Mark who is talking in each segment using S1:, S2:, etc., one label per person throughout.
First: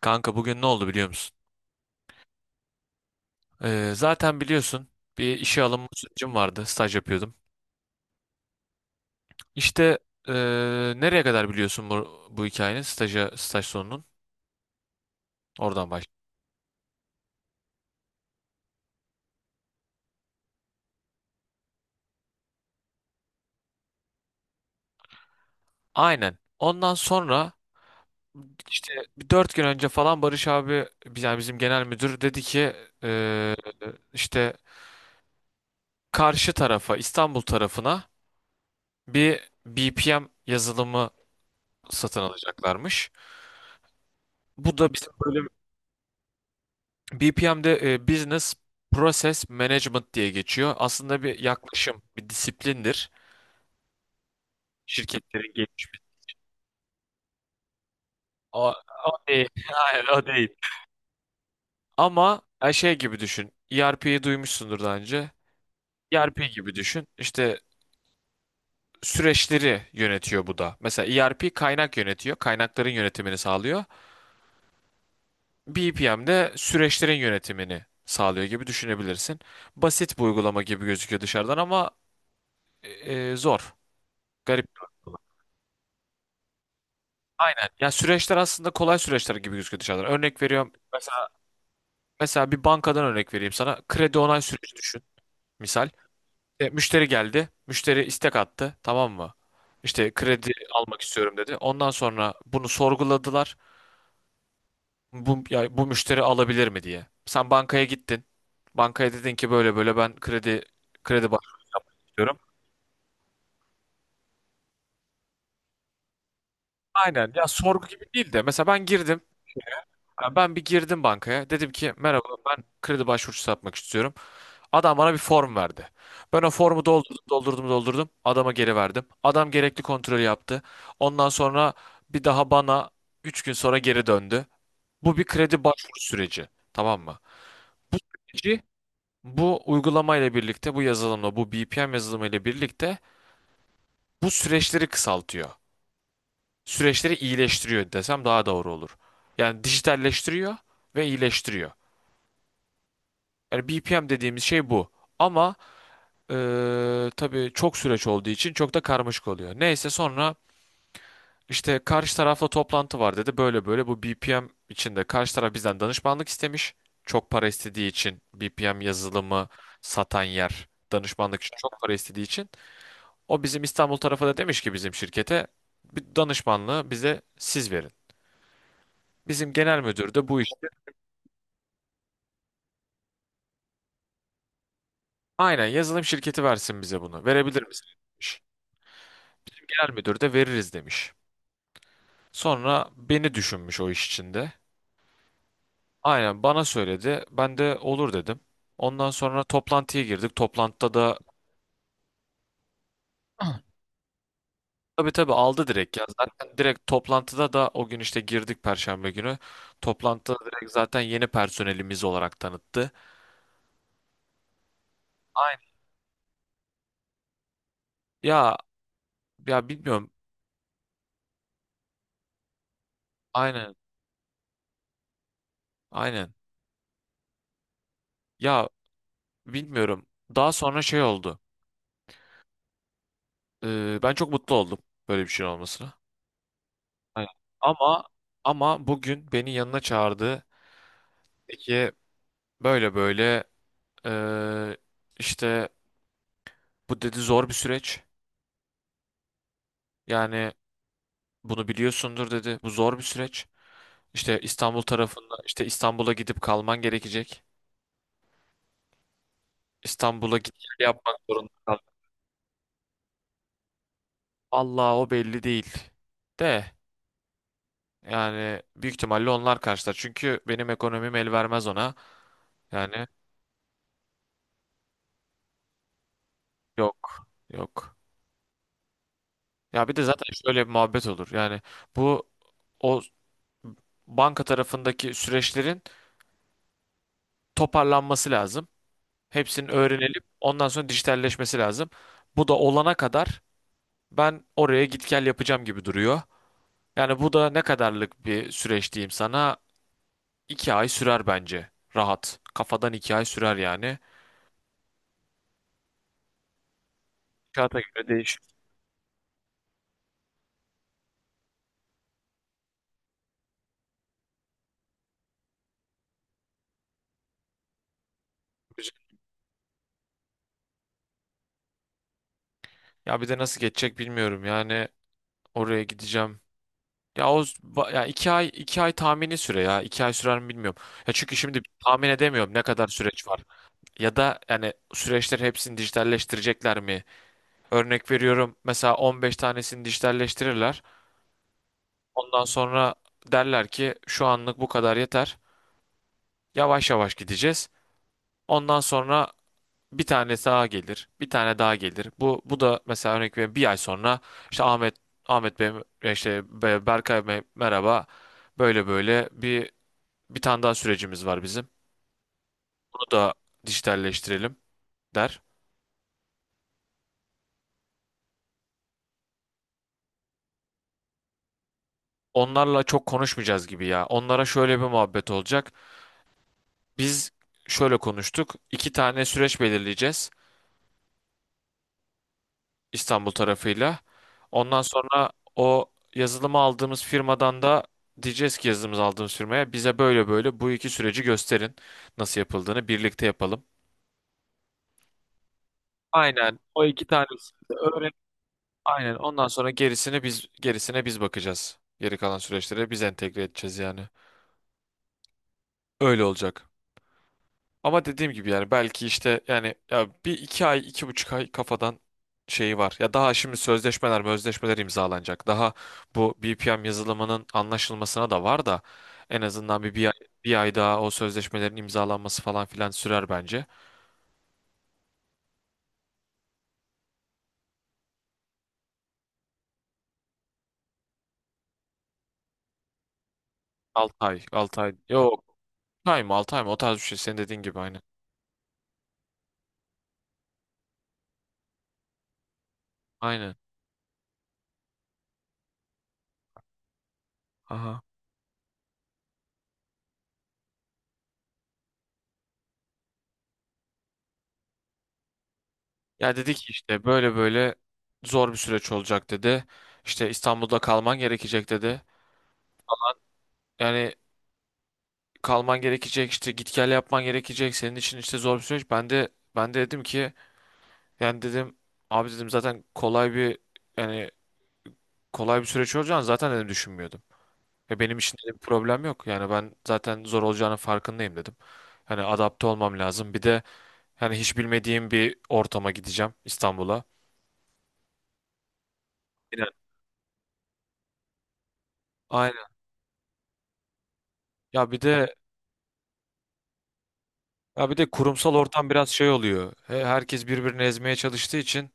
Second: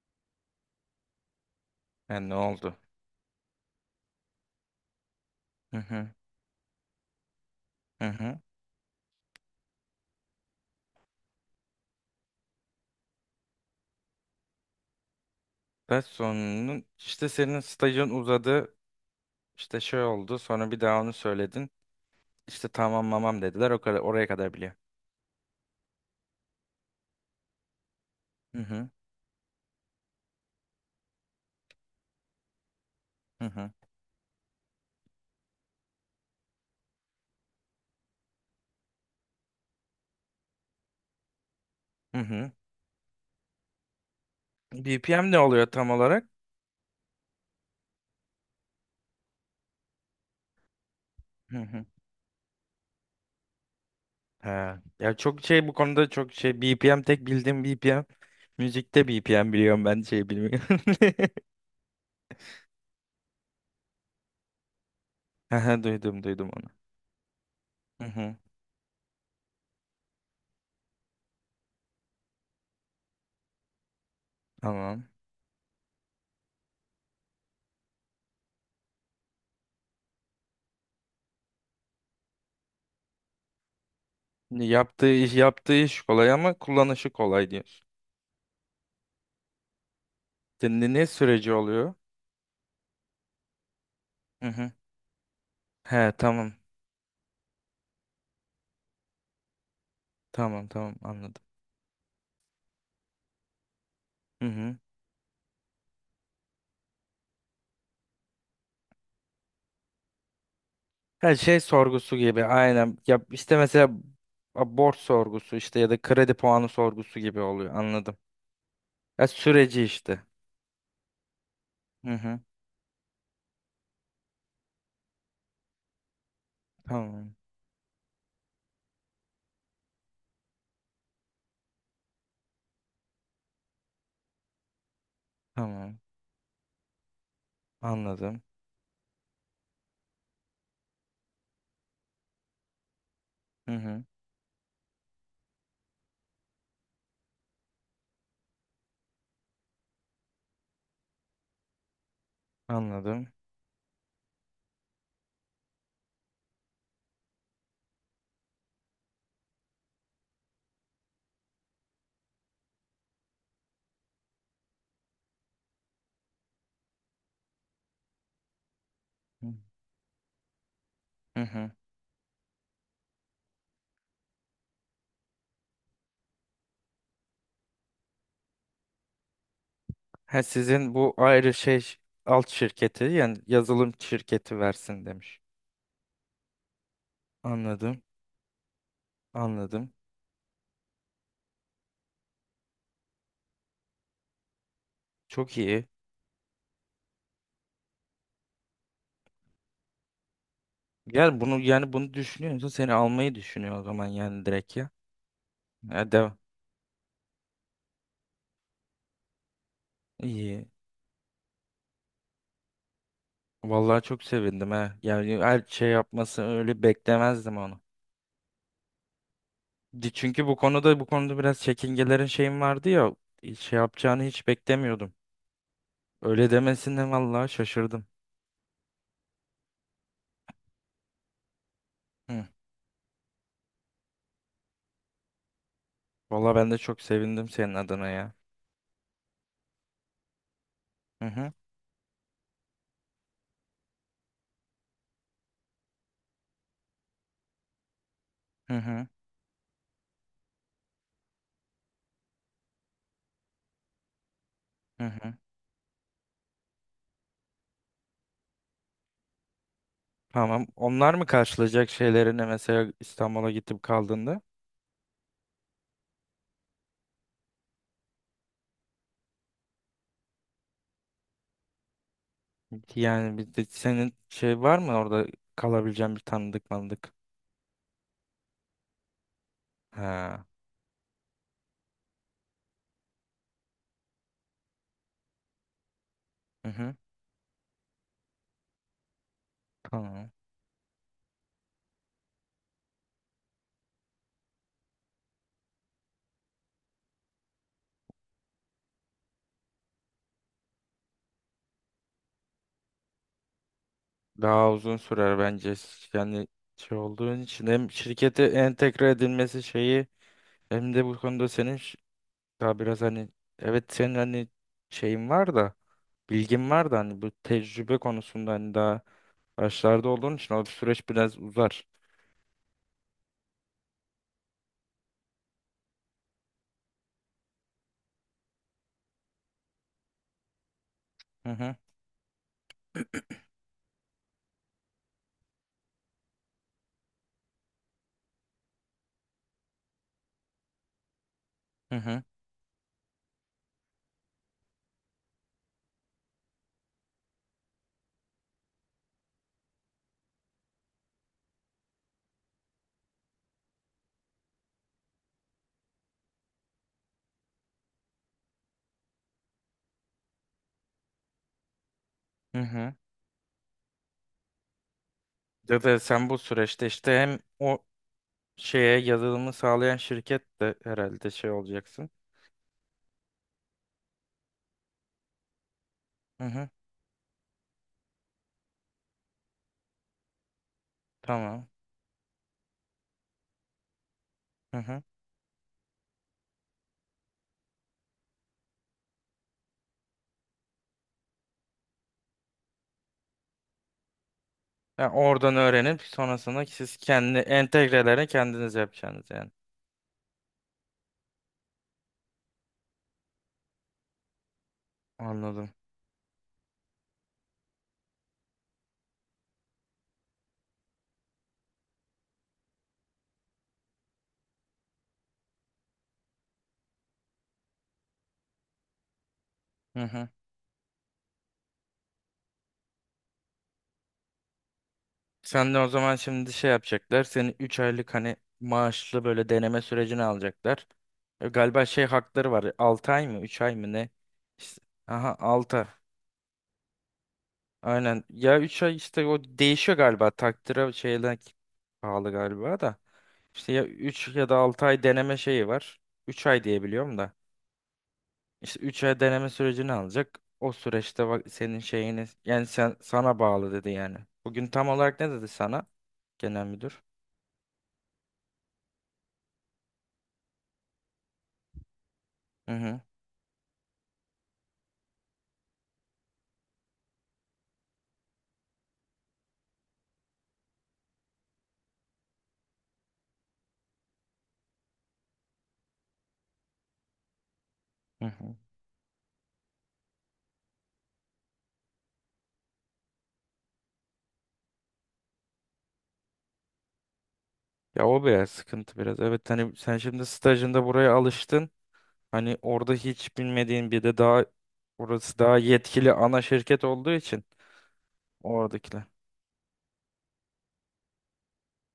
S1: Kanka bugün ne oldu biliyor musun?
S2: Ha, ne oldu?
S1: Zaten biliyorsun bir işe
S2: Hı
S1: alınma
S2: hı,
S1: sürecim vardı. Staj yapıyordum.
S2: hı hı.
S1: İşte ee, nereye kadar biliyorsun bu hikayenin staj sonunun? Oradan
S2: Ve
S1: baş.
S2: sonunun işte senin stajın uzadı. İşte şey oldu. Sonra bir daha onu söyledin. İşte tamam mamam dediler. O kadar oraya kadar biliyor.
S1: Aynen. Ondan sonra
S2: Hı hı,
S1: işte bir 4 gün önce falan Barış abi yani bizim genel müdür dedi ki
S2: hı
S1: ee,
S2: hı,
S1: işte karşı tarafa İstanbul tarafına bir BPM yazılımı
S2: hı
S1: satın
S2: hı.
S1: alacaklarmış. Bu da bizim
S2: BPM ne
S1: bölüm.
S2: oluyor tam olarak?
S1: BPM'de Business Process Management diye geçiyor. Aslında bir
S2: Hı hı.
S1: yaklaşım, bir disiplindir.
S2: Ha. Ya çok
S1: Şirketlerin
S2: şey bu
S1: gelişmesi.
S2: konuda çok şey BPM tek bildiğim BPM.
S1: O,
S2: Müzikte
S1: o değil.
S2: BPM biliyorum ben
S1: Hayır, o
S2: şey
S1: değil.
S2: bilmiyorum.
S1: Ama şey gibi düşün. ERP'yi duymuşsundur daha önce.
S2: Hı hı, duydum
S1: ERP
S2: duydum onu.
S1: gibi düşün. İşte
S2: Hı hı.
S1: süreçleri yönetiyor bu da. Mesela ERP kaynak yönetiyor. Kaynakların yönetimini sağlıyor.
S2: Tamam.
S1: BPM de süreçlerin yönetimini sağlıyor gibi düşünebilirsin. Basit bir uygulama gibi gözüküyor dışarıdan ama e, zor. Garip.
S2: Yaptığı iş yaptığı iş kolay ama kullanışı kolay
S1: Aynen.
S2: diyorsun.
S1: Ya süreçler aslında kolay süreçler gibi gözüküyor dışarıdan. Örnek veriyorum.
S2: Ne
S1: Mesela,
S2: süreci oluyor?
S1: mesela bir bankadan örnek vereyim sana. Kredi onay süreci düşün. Misal.
S2: He tamam.
S1: Müşteri geldi. Müşteri istek attı. Tamam mı? İşte kredi
S2: Tamam tamam
S1: almak istiyorum
S2: anladım.
S1: dedi. Ondan sonra bunu sorguladılar.
S2: Hı hı.
S1: Bu müşteri alabilir mi diye. Sen bankaya gittin. Bankaya dedin ki böyle böyle ben kredi
S2: Her şey sorgusu
S1: başvuruyorum.
S2: gibi aynen. Ya işte mesela borç sorgusu işte ya da kredi puanı sorgusu
S1: Aynen.
S2: gibi
S1: Ya
S2: oluyor
S1: sorgu gibi
S2: anladım.
S1: değil de. Mesela ben girdim.
S2: Ya süreci işte.
S1: Ya ben bir girdim bankaya. Dedim ki
S2: Hı
S1: merhaba
S2: hı.
S1: ben kredi başvurusu yapmak istiyorum. Adam bana bir form verdi. Ben o formu doldurdum,
S2: Tamam.
S1: doldurdum, doldurdum. Adama geri verdim. Adam gerekli kontrolü yaptı. Ondan sonra bir daha bana 3 gün sonra geri döndü. Bu bir kredi başvuru
S2: Tamam.
S1: süreci. Tamam mı? Bu
S2: Anladım.
S1: süreci bu uygulamayla birlikte, bu yazılımla, bu BPM yazılımıyla birlikte
S2: Hı hı.
S1: bu süreçleri kısaltıyor. Süreçleri iyileştiriyor desem daha doğru olur. Yani dijitalleştiriyor ve iyileştiriyor.
S2: Anladım.
S1: Yani BPM dediğimiz şey bu. Ama tabii çok süreç olduğu için çok da karmaşık oluyor. Neyse sonra işte karşı tarafla toplantı var dedi. Böyle böyle bu BPM içinde karşı taraf bizden danışmanlık istemiş. Çok para istediği için BPM yazılımı
S2: Hı
S1: satan yer
S2: hı.
S1: danışmanlık için
S2: Hı.
S1: çok para istediği için o bizim İstanbul tarafı da demiş ki bizim şirkete bir danışmanlığı bize siz verin. Bizim genel müdür de bu
S2: Ha,
S1: işte
S2: sizin bu ayrı şey alt şirketi yani yazılım şirketi versin demiş.
S1: aynen yazılım şirketi versin bize bunu. Verebilir misiniz,
S2: Anladım.
S1: demiş. Bizim
S2: Anladım.
S1: genel müdür de veririz demiş. Sonra beni düşünmüş o iş içinde.
S2: Çok iyi.
S1: Aynen bana söyledi. Ben de olur dedim. Ondan sonra toplantıya girdik. Toplantıda da
S2: Gel bunu yani bunu düşünüyorsa seni almayı düşünüyor o zaman yani direkt ya.
S1: tabii tabii aldı direkt ya.
S2: Ya devam.
S1: Zaten direkt toplantıda da o gün işte girdik Perşembe günü. Toplantıda
S2: İyi.
S1: direkt zaten yeni personelimiz olarak tanıttı.
S2: Vallahi çok sevindim ha. Yani her
S1: Aynen.
S2: şey yapması öyle beklemezdim onu.
S1: Ya ya bilmiyorum.
S2: Çünkü bu konuda bu konuda biraz çekingelerin şeyim vardı ya.
S1: Aynen.
S2: Şey yapacağını hiç beklemiyordum.
S1: Aynen.
S2: Öyle demesine vallahi şaşırdım.
S1: Ya bilmiyorum. Daha sonra şey oldu.
S2: Hı.
S1: Ben çok mutlu oldum böyle bir şey olmasına.
S2: Vallahi ben de çok
S1: Aynen.
S2: sevindim senin
S1: Ama
S2: adına ya.
S1: ama bugün beni yanına çağırdı.
S2: Hı hı.
S1: Peki böyle böyle ee, işte bu dedi zor bir süreç.
S2: Hı hı.
S1: Yani bunu biliyorsundur dedi. Bu zor bir süreç. İşte İstanbul
S2: Hı hı.
S1: tarafında işte İstanbul'a gidip kalman gerekecek. İstanbul'a git
S2: Tamam.
S1: gel
S2: Onlar
S1: yapmak
S2: mı
S1: zorunda kal.
S2: karşılayacak şeylerini mesela İstanbul'a gidip kaldığında?
S1: Allah o belli değil. De yani büyük ihtimalle onlar karşılar. Çünkü benim ekonomim el vermez ona. Yani
S2: Yani bir de senin şey var mı orada kalabileceğin bir tanıdık mandık?
S1: yok yok. Ya bir de zaten
S2: Ha.
S1: şöyle bir muhabbet olur. Yani bu o banka tarafındaki süreçlerin
S2: Hı hı.
S1: toparlanması lazım. Hepsinin öğrenilip
S2: Tamam.
S1: ondan sonra dijitalleşmesi lazım. Bu da olana kadar ben oraya git gel yapacağım gibi duruyor. Yani bu da ne kadarlık bir süreç diyeyim sana? 2 ay sürer bence. Rahat. Kafadan 2 ay sürer yani.
S2: Daha uzun sürer bence. Yani şey olduğun için
S1: Kağıta
S2: hem
S1: göre değişir.
S2: şirkete entegre edilmesi şeyi hem de bu konuda senin daha biraz hani evet senin hani şeyin var da bilgin var da hani bu tecrübe konusunda hani daha başlarda olduğun için o süreç biraz uzar.
S1: Ya bir de nasıl geçecek bilmiyorum. Yani oraya gideceğim. Ya ya 2 ay 2 ay tahmini süre ya. 2 ay sürer mi bilmiyorum. Ya çünkü
S2: Hı
S1: şimdi
S2: hı,
S1: tahmin edemiyorum ne kadar süreç var. Ya da yani süreçleri hepsini dijitalleştirecekler mi? Örnek veriyorum mesela 15 tanesini dijitalleştirirler.
S2: hı hı,
S1: Ondan sonra derler ki şu anlık bu kadar yeter. Yavaş yavaş gideceğiz. Ondan sonra bir tane daha gelir, bir tane daha gelir. Bu da mesela örnek veriyorum bir ay sonra işte Ahmet Bey işte Berkay Bey merhaba. Böyle böyle bir tane daha sürecimiz var bizim.
S2: hı hı.
S1: Bunu da dijitalleştirelim der.
S2: Ya da sen bu süreçte işte hem o şeye yazılımı sağlayan şirket de herhalde şey olacaksın.
S1: Onlarla çok konuşmayacağız gibi ya. Onlara şöyle bir muhabbet olacak.
S2: Hı hı,
S1: Biz şöyle konuştuk. 2 tane süreç belirleyeceğiz
S2: tamam.
S1: İstanbul tarafıyla.
S2: Hı
S1: Ondan
S2: hı.
S1: sonra o yazılımı aldığımız firmadan da diyeceğiz ki yazılımımızı aldığımız firmaya bize böyle böyle bu 2 süreci gösterin nasıl yapıldığını birlikte yapalım.
S2: Yani oradan öğrenip
S1: Aynen
S2: sonrasında
S1: o
S2: siz
S1: iki
S2: kendi
S1: tanesini de öğren.
S2: entegrelerini kendiniz
S1: Aynen
S2: yapacaksınız
S1: ondan
S2: yani.
S1: sonra gerisini biz gerisine biz bakacağız. Geri kalan süreçlere biz entegre edeceğiz yani.
S2: Anladım.
S1: Öyle olacak. Ama dediğim gibi yani belki işte yani ya bir iki ay 2,5 ay kafadan şeyi var. Ya daha şimdi sözleşmeler imzalanacak. Daha bu BPM yazılımının anlaşılmasına da var da en azından
S2: Hı
S1: bir ay,
S2: hı.
S1: bir ay daha o sözleşmelerin imzalanması falan filan sürer bence.
S2: Sen de o zaman şimdi şey yapacaklar. Seni 3 aylık hani maaşlı böyle deneme sürecini alacaklar. Galiba şey hakları var. 6 ay mı 3 ay mı ne?
S1: 6 ay 6
S2: İşte,
S1: ay
S2: aha
S1: yok
S2: 6.
S1: 6 ay mı 6 ay mı o tarz bir şey senin dediğin gibi aynı.
S2: Aynen. Ya 3 ay işte o değişiyor galiba. Takdire şeyden pahalı galiba da.
S1: Aynen.
S2: İşte ya 3 ya da 6 ay deneme şeyi var. Üç ay diye biliyorum da.
S1: Aha.
S2: İşte 3 ay deneme sürecini alacak. O süreçte bak senin şeyini yani sen sana bağlı dedi yani. Bugün tam olarak ne dedi sana
S1: Ya dedi ki
S2: genel müdür?
S1: işte böyle böyle zor bir süreç olacak dedi. İşte İstanbul'da kalman gerekecek dedi.
S2: Hı hı.
S1: Yani kalman gerekecek işte git gel yapman gerekecek senin için işte zor bir süreç. Ben de dedim ki yani dedim abi dedim zaten yani kolay bir süreç olacağını zaten dedim düşünmüyordum. Ve benim
S2: Hı
S1: için
S2: hı.
S1: dedim problem yok. Yani ben zaten zor olacağının farkındayım dedim. Hani adapte olmam lazım. Bir de yani hiç bilmediğim bir ortama gideceğim İstanbul'a.
S2: Ya o biraz sıkıntı biraz. Evet
S1: Aynen.
S2: hani sen şimdi stajında buraya alıştın. Hani
S1: Aynen.
S2: orada hiç bilmediğin bir de daha
S1: Ya bir de
S2: orası daha yetkili ana şirket olduğu için
S1: ya bir de kurumsal ortam
S2: oradakiler.
S1: biraz şey oluyor. Herkes birbirini ezmeye çalıştığı için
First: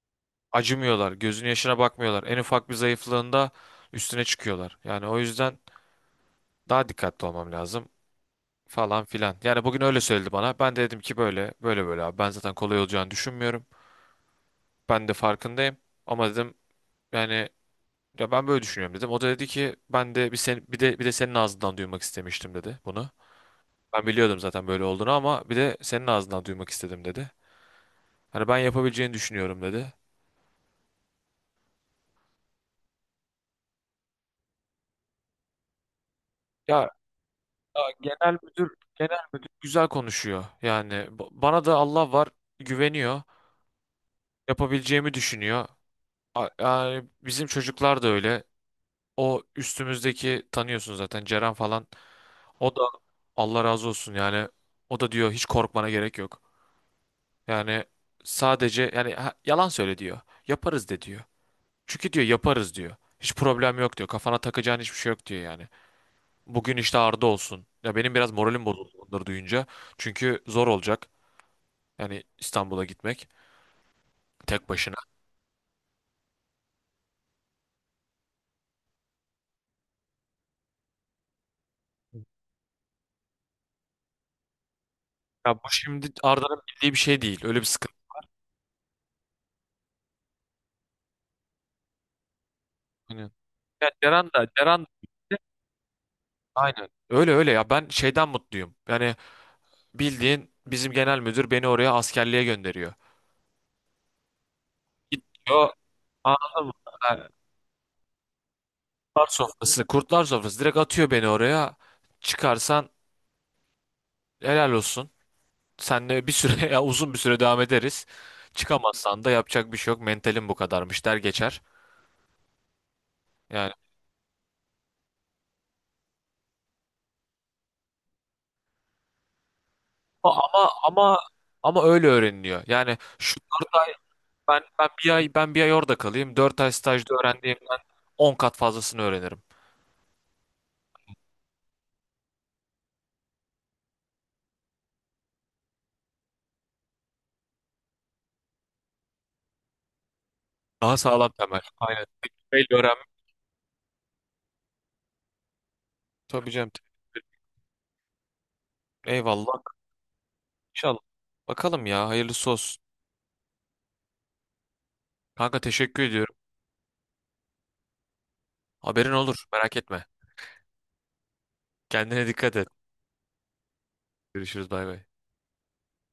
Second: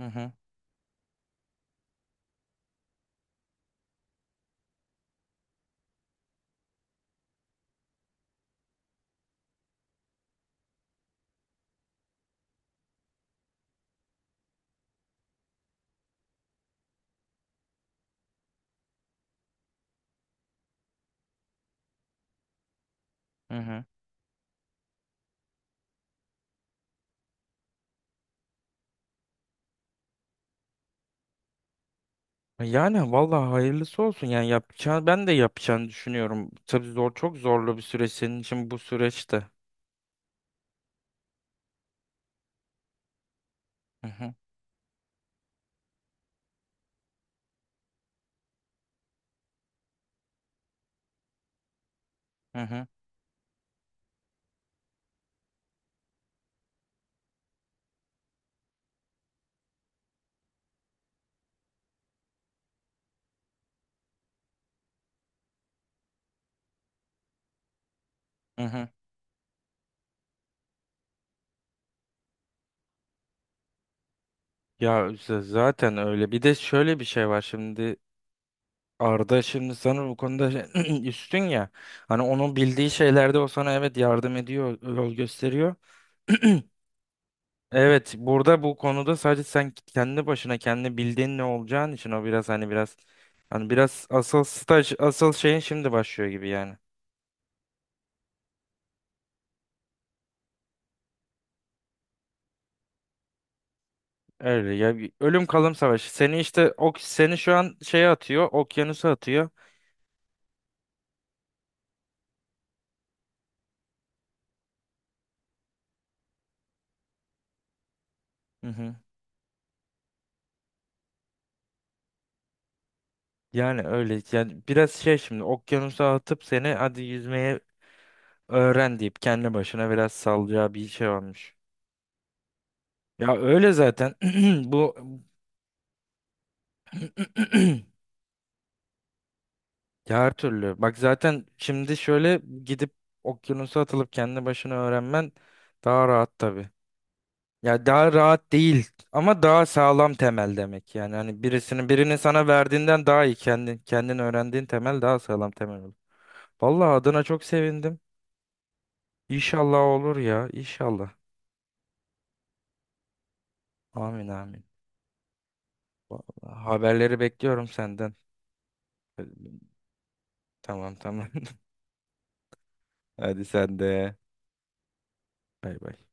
S2: Hı hı.
S1: acımıyorlar. Gözünün yaşına bakmıyorlar. En ufak bir zayıflığında üstüne çıkıyorlar. Yani o yüzden daha dikkatli olmam lazım falan filan. Yani bugün öyle söyledi bana. Ben de dedim ki böyle böyle böyle abi. Ben zaten kolay olacağını düşünmüyorum. Ben de farkındayım. Ama dedim yani ya ben böyle düşünüyorum dedim. O da dedi ki ben de bir sen bir de senin ağzından duymak istemiştim dedi bunu.
S2: Hı hı.
S1: Ben biliyordum zaten böyle olduğunu ama bir de senin ağzından duymak istedim dedi. Hani ben yapabileceğini düşünüyorum dedi.
S2: Yani vallahi hayırlısı olsun yani yapacağını ben de yapacağını düşünüyorum.
S1: Ya
S2: Tabii zor çok zorlu
S1: Ya
S2: bir süreç senin için bu
S1: genel
S2: süreçte.
S1: müdür güzel konuşuyor. Yani bana da Allah var güveniyor.
S2: Hı hı.
S1: Yapabileceğimi düşünüyor. Yani bizim çocuklar da öyle. O üstümüzdeki tanıyorsun zaten Ceren falan.
S2: Hı
S1: O da
S2: hı.
S1: Allah razı olsun yani. O da diyor hiç korkmana gerek yok. Yani sadece yani yalan söyle diyor. Yaparız de diyor. Çünkü diyor yaparız diyor. Hiç problem yok diyor. Kafana takacağın hiçbir şey yok diyor yani. Bugün işte Arda olsun. Ya benim biraz
S2: Hı
S1: moralim
S2: hı.
S1: bozuldu onları duyunca. Çünkü zor olacak. Yani İstanbul'a gitmek tek başına.
S2: Ya zaten öyle. Bir de şöyle bir şey var şimdi. Arda şimdi sana bu konuda üstün ya. Hani onun bildiği şeylerde o sana evet yardım ediyor, yol
S1: Ya bu
S2: gösteriyor.
S1: şimdi Arda'nın bildiği bir şey değil. Öyle bir sıkıntı.
S2: Evet, burada bu konuda sadece sen kendi başına kendi bildiğin ne olacağın için o biraz hani biraz
S1: Aynen.
S2: hani
S1: Ya
S2: biraz
S1: Ceren
S2: asıl
S1: de,
S2: staj asıl şeyin şimdi başlıyor gibi yani.
S1: aynen. Öyle öyle ya ben şeyden mutluyum. Yani bildiğin bizim genel müdür beni oraya askerliğe gönderiyor.
S2: Öyle ya bir ölüm
S1: Gidiyor
S2: kalım savaşı. Seni
S1: anladın mı?
S2: işte ok
S1: Ha,
S2: seni şu an şeye atıyor, okyanusa
S1: Kurtlar
S2: atıyor.
S1: sofrası, kurtlar sofrası direkt atıyor beni oraya. Çıkarsan helal olsun. Senle bir süre ya uzun bir süre devam ederiz.
S2: Hı hı.
S1: Çıkamazsan da yapacak bir şey yok. Mentalim bu kadarmış der geçer. Yani.
S2: Yani öyle yani biraz şey şimdi okyanusa atıp seni hadi yüzmeye öğren deyip kendi başına biraz
S1: Ama ama
S2: salacağı bir şey
S1: ama
S2: varmış.
S1: ama öyle öğreniliyor. Yani şu
S2: Ya öyle zaten bu
S1: ben bir ay orada kalayım. 4 ay stajda öğrendiğimden 10 kat fazlasını öğrenirim.
S2: ya her türlü. Bak zaten şimdi şöyle gidip okyanusa atılıp kendi başına öğrenmen daha rahat tabii. Ya daha rahat değil ama daha sağlam temel demek.
S1: Daha
S2: Yani
S1: sağlam
S2: hani
S1: temel.
S2: birisinin
S1: Aynen.
S2: birinin sana
S1: Tecrübeyle
S2: verdiğinden
S1: öğrenmek.
S2: daha iyi kendin kendin öğrendiğin temel daha sağlam temel olur.
S1: Tabii canım.
S2: Vallahi adına çok sevindim.
S1: Eyvallah.
S2: İnşallah olur ya,
S1: İnşallah.
S2: inşallah.
S1: Bakalım ya. Hayırlısı olsun.
S2: Amin amin.
S1: Kanka teşekkür ediyorum.
S2: Vallahi haberleri bekliyorum senden.
S1: Haberin olur. Merak etme.
S2: Tamam tamam.
S1: Kendine dikkat et.
S2: Hadi sen de.
S1: Görüşürüz. Bay bay.
S2: Bay bay.